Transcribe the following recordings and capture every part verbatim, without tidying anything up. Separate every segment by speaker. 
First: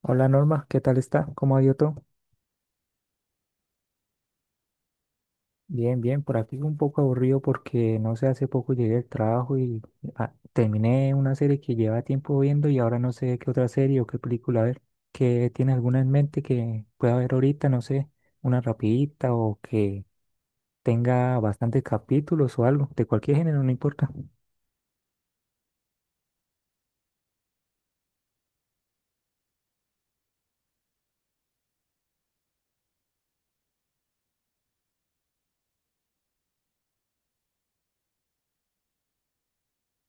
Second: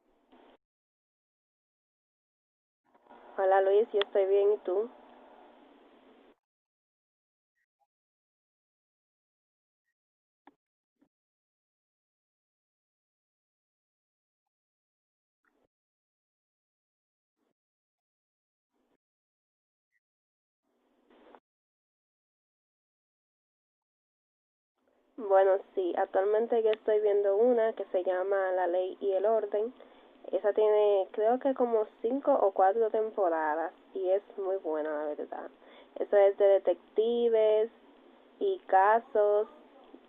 Speaker 1: Hola Norma, ¿qué tal está? ¿Cómo ha ido todo?
Speaker 2: Hola Luis, yo estoy bien y tú.
Speaker 1: Bien, bien, por aquí un poco aburrido porque no sé, hace poco llegué del trabajo y ah, terminé una serie que lleva tiempo viendo y ahora no sé qué otra serie o qué película ver. ¿Qué tiene alguna en mente que pueda ver ahorita? No sé, una rapidita o que tenga bastantes capítulos o algo, de cualquier género, no importa.
Speaker 2: Bueno, sí, actualmente yo estoy viendo una que se llama La Ley y el Orden. Esa tiene creo que como cinco o cuatro temporadas y es muy buena la verdad. Eso es de detectives y casos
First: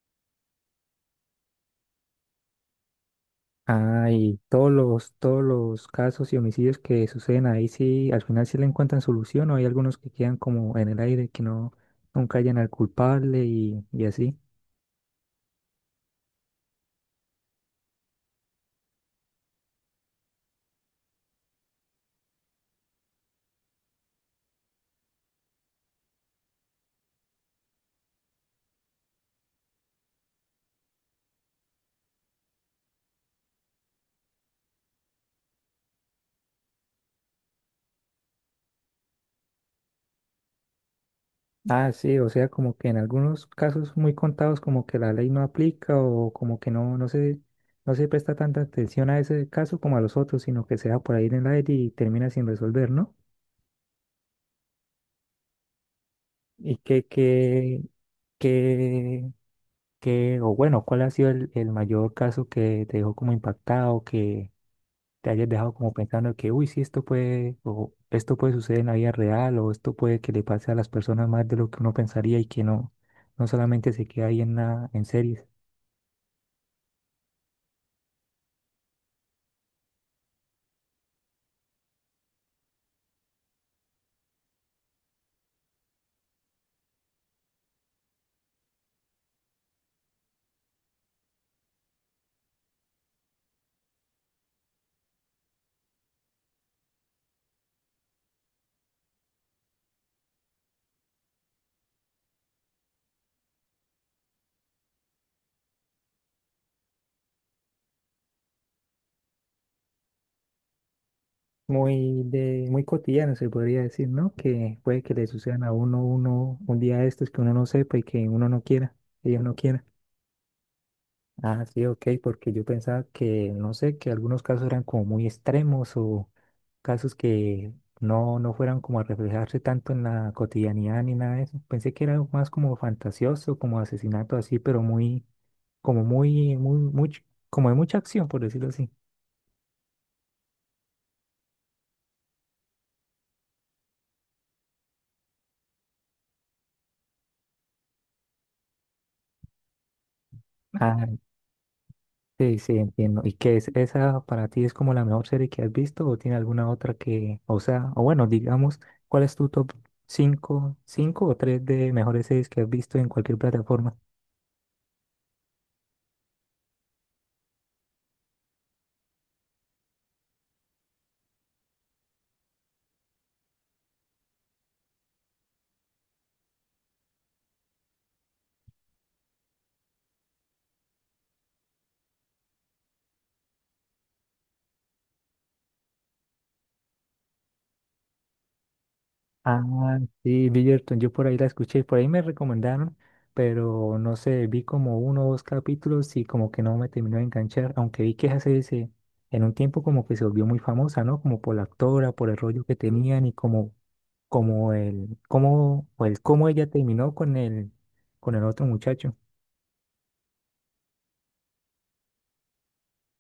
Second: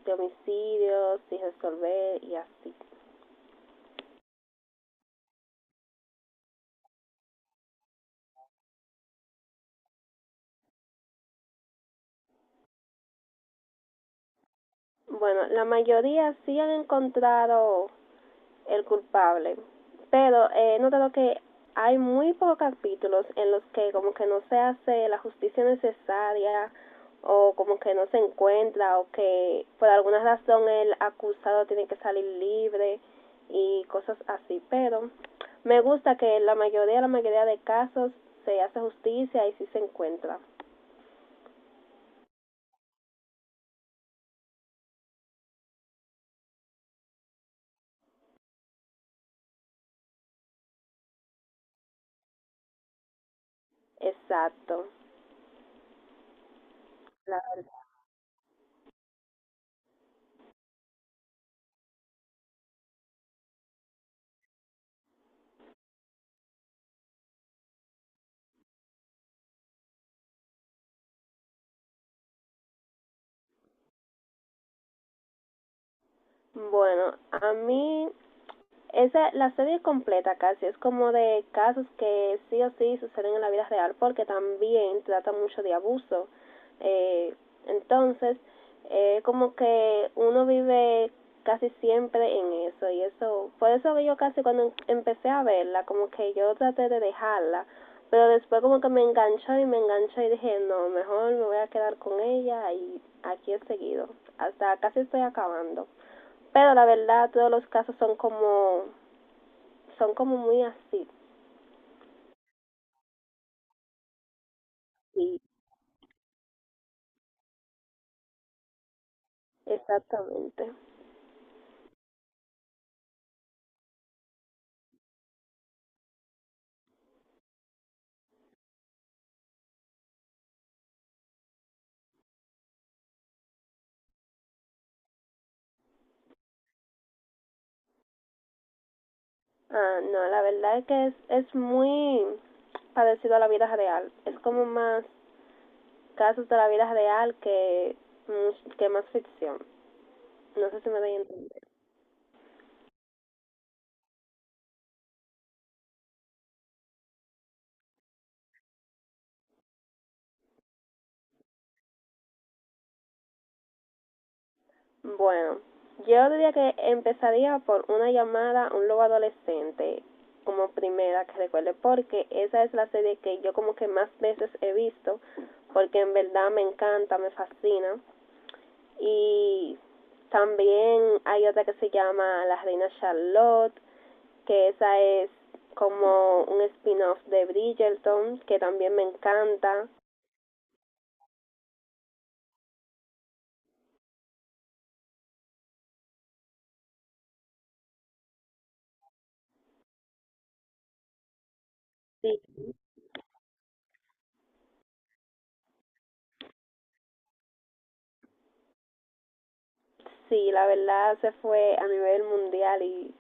Speaker 2: de homicidios y resolver y así.
Speaker 1: Ah, y todos los, todos los casos y homicidios que suceden ahí, sí, al final sí le encuentran solución o hay algunos que quedan como en el aire, que no, nunca hallan al culpable y, y así.
Speaker 2: Bueno, la mayoría sí han encontrado el culpable. Pero eh, he notado que hay muy pocos capítulos en los que como que no se hace la justicia necesaria o como que no se encuentra o que por alguna razón el acusado tiene que salir libre y cosas así. Pero me gusta que la mayoría, la mayoría de casos se hace justicia y sí se encuentra.
Speaker 1: Ah, sí, o sea, como que en algunos casos muy contados como que la ley no aplica o como que no, no se, no se presta tanta atención a ese caso como a los otros, sino que se va por ahí en el aire y termina sin resolver, ¿no?
Speaker 2: Exacto.
Speaker 1: Y que, que, que que, o bueno, ¿cuál ha sido el, el mayor caso que te dejó como impactado, que te hayas dejado como pensando que, uy, sí, esto puede, o esto puede suceder en la vida real, o esto puede que le pase a las personas más de lo que uno pensaría y que no, no solamente se queda ahí en la, en series?
Speaker 2: Bueno, a mí. Esa, la serie completa casi es como de casos que sí o sí suceden en la vida real porque también trata mucho de abuso. Eh, entonces, eh, como que uno vive casi siempre en eso y eso, por eso que yo casi cuando em, empecé a verla, como que yo traté de dejarla, pero después como que me enganchó y me enganchó y dije, no, mejor me voy a quedar con ella y aquí he seguido, hasta casi estoy acabando. Pero la verdad, todos los casos son como son como muy así.
Speaker 1: Muy de, muy cotidiano se podría decir, ¿no? Que puede que le
Speaker 2: Sí,
Speaker 1: sucedan a uno, uno, un día de estos que uno no sepa y que uno no quiera, ellos no quieran.
Speaker 2: exactamente.
Speaker 1: Ah, sí, ok, porque yo pensaba que, no sé, que algunos casos eran como muy extremos o casos que no, no fueran como a reflejarse tanto en la cotidianidad ni nada de eso. Pensé que era más como fantasioso, como asesinato así, pero muy, como muy, muy, mucho, como de mucha acción, por decirlo así.
Speaker 2: Ah, no, la verdad es que es, es muy parecido a la vida real. Es como más casos de la vida real que, much- que más ficción. No sé si me
Speaker 1: Ah,
Speaker 2: doy a entender.
Speaker 1: sí, sí, entiendo. ¿Y qué es esa para ti es como la mejor serie que has visto o tiene alguna otra que, o sea, o bueno, digamos, cuál es tu top cinco cinco o tres de mejores series que has visto en cualquier plataforma?
Speaker 2: Bueno, yo diría que empezaría por una llamada a un lobo adolescente como primera que recuerde porque esa es la serie que yo como que más veces he visto porque en verdad me encanta, me fascina. Y también hay otra que se llama La Reina Charlotte, que esa es como un spin-off de Bridgerton, que también me encanta.
Speaker 1: Ah, sí, Bridgerton, yo por ahí la escuché, por ahí me recomendaron, pero no sé, vi como uno o dos capítulos y como que no me terminó de enganchar, aunque vi que esa serie se- en un tiempo como que se volvió muy famosa, ¿no? Como por la actora, por el rollo que tenían y como, como el, cómo, o el cómo ella terminó con el, con el otro muchacho.
Speaker 2: Sí, la verdad se fue a nivel mundial y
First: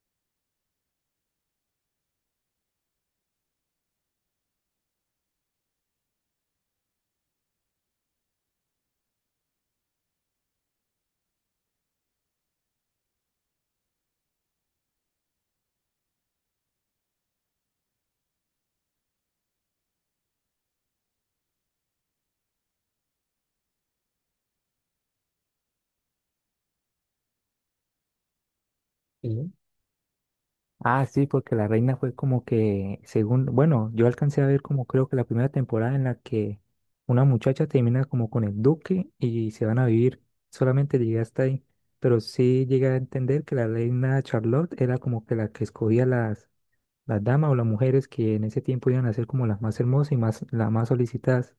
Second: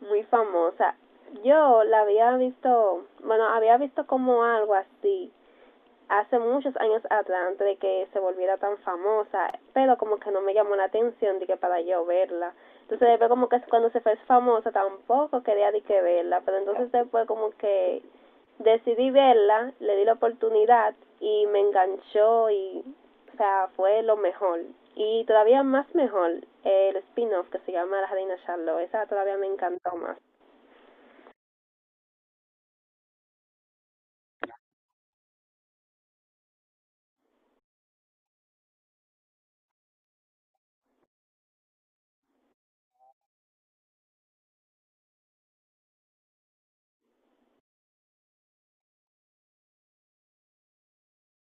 Speaker 2: muy famosa. Yo la había visto, bueno, había visto como algo así, hace muchos años atrás, antes de que se volviera tan famosa, pero como que no me llamó la atención de que para yo verla. Entonces después como que cuando se fue famosa tampoco quería de que verla, pero entonces después como que decidí verla, le di la oportunidad y me enganchó y, o sea, fue lo mejor. Y todavía más mejor el spin-off que se llama La Reina Charlotte, esa todavía me
Speaker 1: Sí.
Speaker 2: encantó más.
Speaker 1: Ah, sí, porque la reina fue como que, según, bueno, yo alcancé a ver como creo que la primera temporada en la que una muchacha termina como con el duque y se van a vivir, solamente llegué hasta ahí, pero sí llegué a entender que la reina Charlotte era como que la que escogía las, las damas o las mujeres que en ese tiempo iban a ser como las más hermosas y más, las más solicitadas.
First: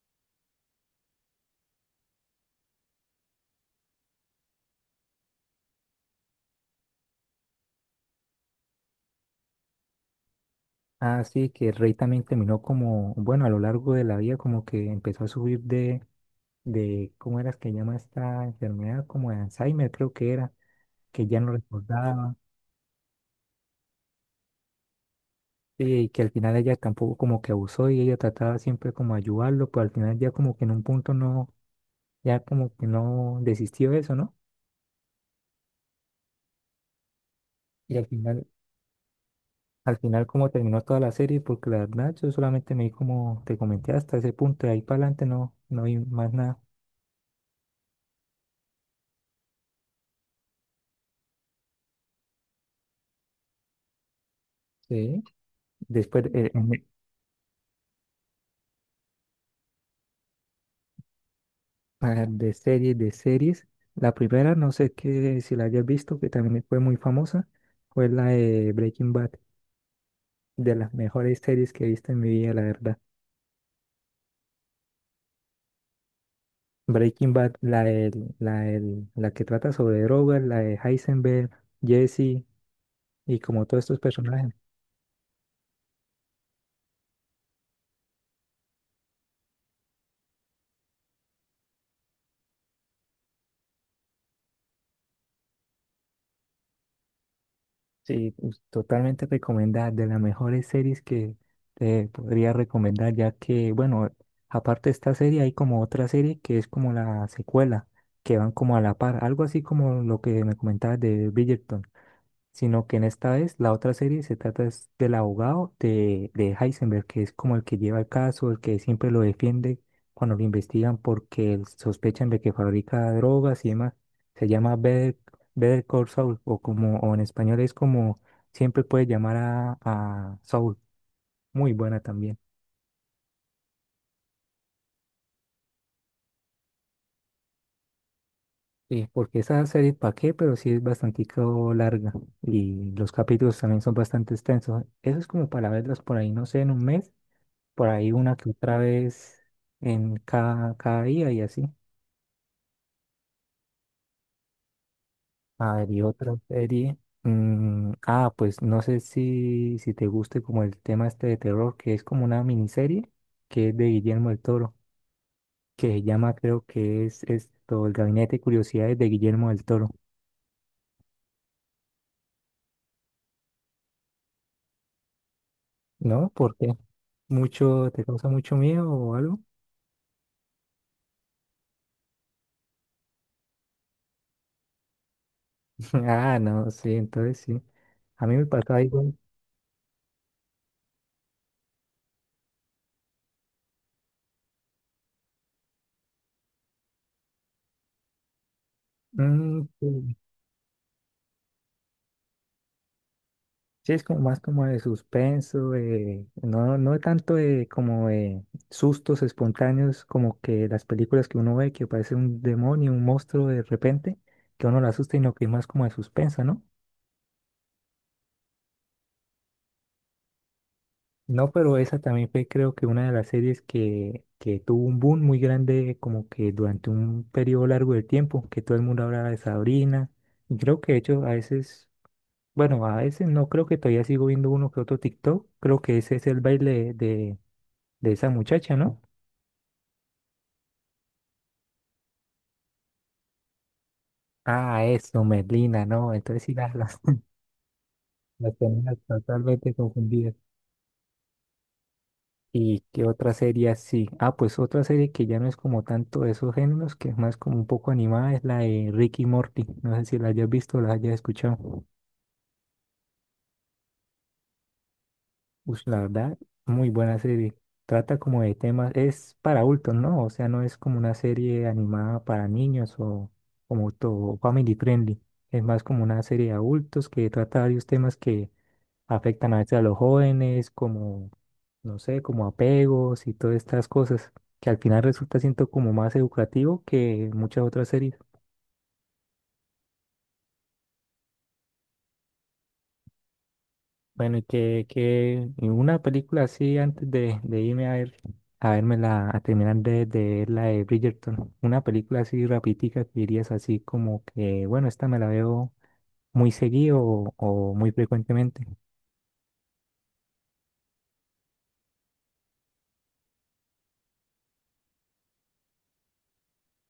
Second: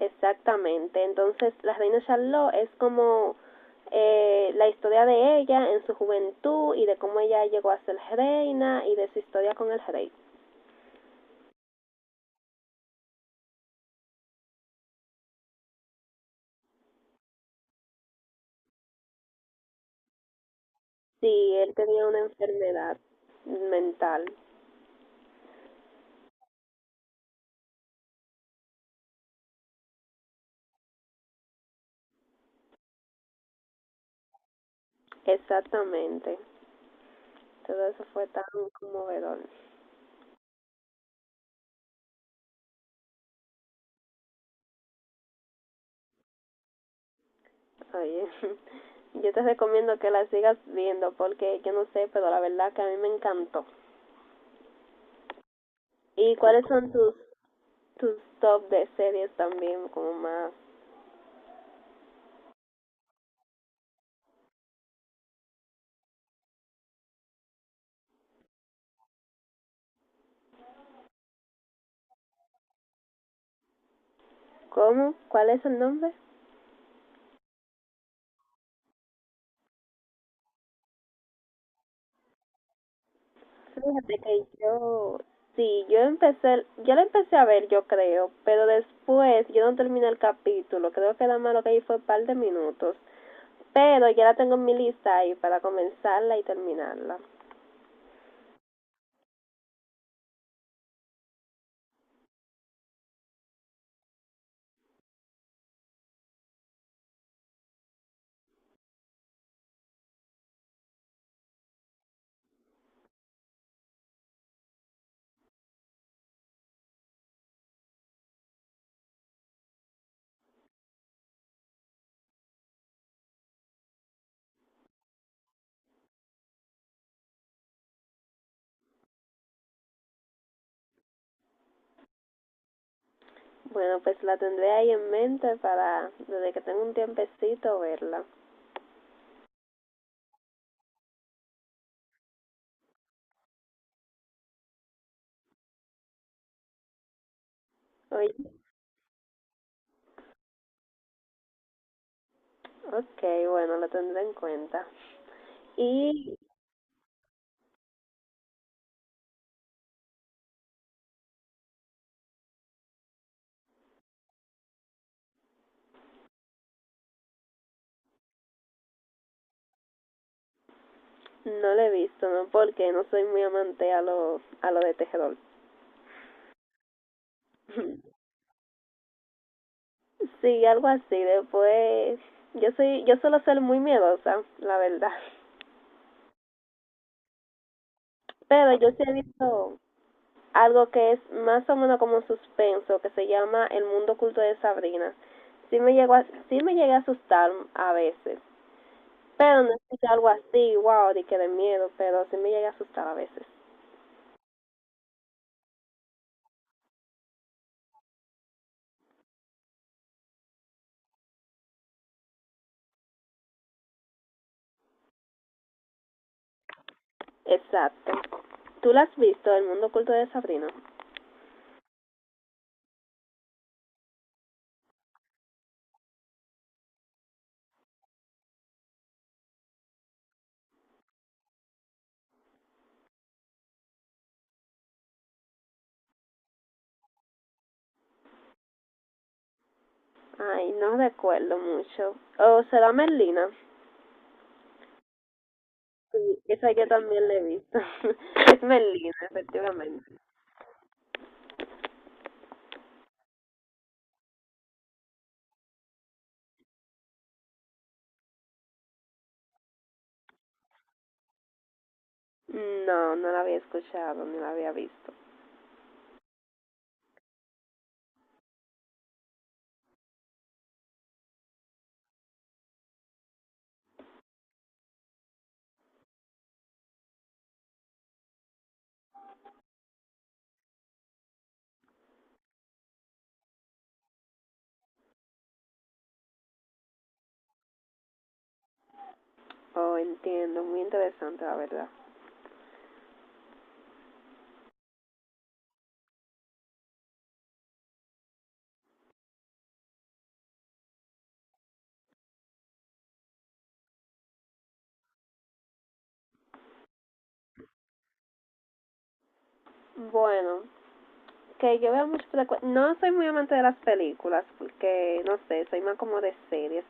Speaker 2: Exactamente. Entonces, La Reina Charlotte es como, eh, la historia de ella en su juventud y de cómo ella llegó a ser reina y de su historia con el rey.
Speaker 1: Ah, sí, que el rey también terminó como, bueno, a lo largo de la vida como que empezó a subir de, de, ¿cómo era que llama esta enfermedad? Como de Alzheimer creo que era que ya no
Speaker 2: Sí, él tenía una
Speaker 1: recordaba,
Speaker 2: enfermedad mental.
Speaker 1: sí, y que al final ella tampoco como que abusó y ella trataba siempre como de ayudarlo, pero al final ya como que en un punto no, ya como que no desistió de eso, ¿no?
Speaker 2: Exactamente. Todo
Speaker 1: Y
Speaker 2: eso
Speaker 1: al
Speaker 2: fue tan
Speaker 1: final,
Speaker 2: conmovedor.
Speaker 1: al final como terminó toda la serie, porque la verdad yo solamente me vi como te comenté hasta ese punto, de ahí para adelante no, no vi más nada.
Speaker 2: Oye, yo te recomiendo que la sigas viendo porque yo no sé, pero la verdad que a mí me encantó.
Speaker 1: Sí. Después,
Speaker 2: ¿Y
Speaker 1: eh,
Speaker 2: cuáles
Speaker 1: en-
Speaker 2: son tus, tus, top de series también? Como más...
Speaker 1: para de series, de series, la primera, no sé qué, si la hayas visto, que también fue muy famosa, fue la de Breaking Bad, de las mejores series que he visto en mi vida, la verdad.
Speaker 2: ¿Cómo? ¿Cuál es el nombre?
Speaker 1: Breaking Bad, la, del- la, del- la que trata sobre drogas, la de Heisenberg, Jesse y como todos estos
Speaker 2: Fíjate que
Speaker 1: personajes.
Speaker 2: yo, sí, yo empecé, yo la empecé a ver, yo creo, pero después yo no terminé el capítulo, creo que nada más lo que ahí fue un par de minutos, pero ya la tengo en mi lista ahí para comenzarla y terminarla.
Speaker 1: Sí, pues, totalmente recomendada, de las mejores series que te podría recomendar, ya que, bueno, aparte de esta serie hay como otra serie que es como la secuela, que van como a la par, algo así como lo que me comentabas de Bridgerton. Sino que en esta vez la otra serie se trata es del abogado de, de Heisenberg, que es como el que lleva el caso, el que siempre lo defiende cuando lo investigan porque él sospechan de que fabrica drogas y demás. Se llama Better, Better Call Saul, o como o en español es como siempre puedes llamar a, a Saul. Muy buena también.
Speaker 2: Bueno, pues la tendré ahí en mente para, desde que tenga un tiempecito, verla.
Speaker 1: Sí, porque esa serie, ¿para qué? Pero sí es bastante larga y los capítulos también son bastante extensos. Eso es como para verlas por ahí, no sé, en un mes por ahí
Speaker 2: Oye,
Speaker 1: una que otra vez en cada, cada día y así.
Speaker 2: ok, bueno, la tendré en cuenta.
Speaker 1: A ver, y otra
Speaker 2: Y
Speaker 1: serie. mm, ah, pues no sé si, si te guste como el tema este de terror, que es como una miniserie que es de Guillermo del Toro, que se llama, creo que es esto, El Gabinete de Curiosidades de Guillermo del Toro.
Speaker 2: no la he visto, ¿no? Porque no soy muy amante a lo, a lo de tejedor.
Speaker 1: ¿No? ¿Por qué? ¿Mucho, te causa mucho miedo o algo?
Speaker 2: Sí, algo así. Después, yo soy, yo suelo ser muy miedosa, la verdad.
Speaker 1: Ah, no, sí, entonces sí. A mí me
Speaker 2: Pero
Speaker 1: pasaba
Speaker 2: yo sí he
Speaker 1: igual.
Speaker 2: visto algo que es más o menos como un suspenso, que se llama El mundo oculto de Sabrina. Sí me llegó, a, sí me llegué a asustar a veces. Pero
Speaker 1: Mm,
Speaker 2: no es que sea
Speaker 1: sí.
Speaker 2: algo así, wow, de que de miedo, pero sí me llega a asustar a veces.
Speaker 1: Sí, es como más como de suspenso, eh, no, no tanto de como de sustos espontáneos como que las películas que uno ve que aparece un demonio, un monstruo de repente, que uno lo asusta, y no que es más como de suspenso, ¿no?
Speaker 2: Exacto. ¿Tú la has visto, El mundo oculto de Sabrina?
Speaker 1: No, pero esa también fue creo que una de las series que, que tuvo un boom muy grande como que durante un periodo largo de tiempo, que todo el mundo hablaba de Sabrina, y creo que de hecho a veces, bueno, a veces no, creo que todavía sigo viendo uno que otro TikTok, creo que ese es el baile de... de esa muchacha, ¿no?
Speaker 2: Ay, no recuerdo mucho. ¿O será Merlina?
Speaker 1: Ah, eso, Merlina, no.
Speaker 2: Sí,
Speaker 1: Entonces sí
Speaker 2: esa
Speaker 1: las,
Speaker 2: yo
Speaker 1: las,
Speaker 2: también la he visto.
Speaker 1: las
Speaker 2: es
Speaker 1: tenía
Speaker 2: Merlina,
Speaker 1: totalmente
Speaker 2: efectivamente.
Speaker 1: confundidas. ¿Y qué otra serie así? Ah, pues otra serie que ya no es como tanto de esos géneros, que es más como un poco animada, es la de Ricky Morty. No sé si la hayas visto o la hayas escuchado.
Speaker 2: No, no la había escuchado, ni la había visto.
Speaker 1: Pues la verdad, muy buena serie. Trata como de temas, es para adultos, ¿no? O sea, no es como una serie animada para niños o como todo family friendly. Es más como una serie de adultos que trata varios temas que afectan a veces a los jóvenes, como, no sé, como apegos y todas estas cosas, que al final resulta siento como más educativo que muchas otras series.
Speaker 2: Oh, entiendo, muy interesante la verdad.
Speaker 1: Bueno, y que, que y una película así antes de, de irme a ver, a vérmela, a terminar de, de ver la de Bridgerton, una película así rapidica que dirías así como que, bueno, esta me la veo muy seguido o, o muy frecuentemente.
Speaker 2: Bueno, que yo veo mucho frecu- No soy muy amante de las películas, porque no sé, soy más como de series.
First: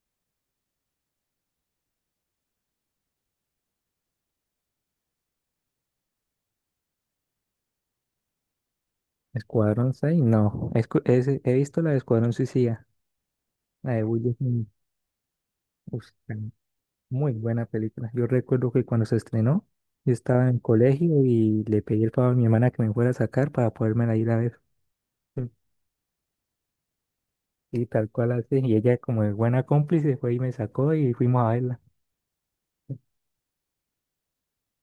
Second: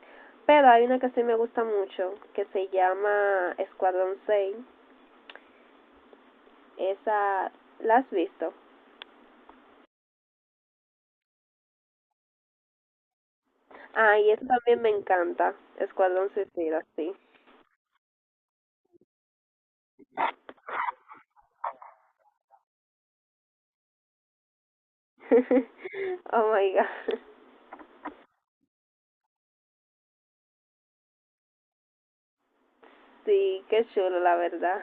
Speaker 2: Pero hay una que sí me gusta mucho, que se llama Escuadrón seis. Esa, ¿la has visto?
Speaker 1: Escuadrón seis, no, Escu- es- he visto la de Escuadrón Suicida, la de
Speaker 2: Ah, y
Speaker 1: Will
Speaker 2: esa
Speaker 1: Smith.
Speaker 2: también me encanta.
Speaker 1: Uf,
Speaker 2: Escuadrón Suicida, sí.
Speaker 1: muy buena película. Yo recuerdo que cuando se estrenó, yo estaba en el colegio y le pedí el favor a mi hermana que me fuera a sacar para podérmela ir a ver.
Speaker 2: oh my god.
Speaker 1: Y tal cual así. Y ella, como de buena cómplice, fue y me sacó y fuimos a verla.
Speaker 2: Sí, qué chulo, la verdad.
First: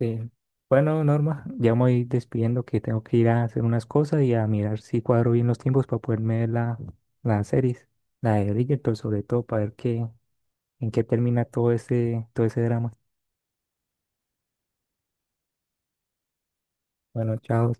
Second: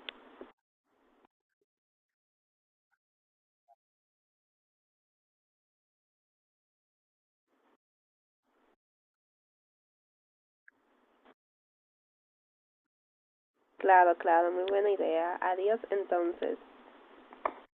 Speaker 1: Eh, bueno, Norma, ya me voy despidiendo que tengo que ir a hacer unas cosas y a mirar si cuadro bien los tiempos para poderme ver la, la series, la de Bridgerton, sobre todo, para ver qué, en qué termina todo ese, todo ese drama.
Speaker 2: Claro, claro, muy buena idea. Adiós entonces.
Speaker 1: Bueno, chao.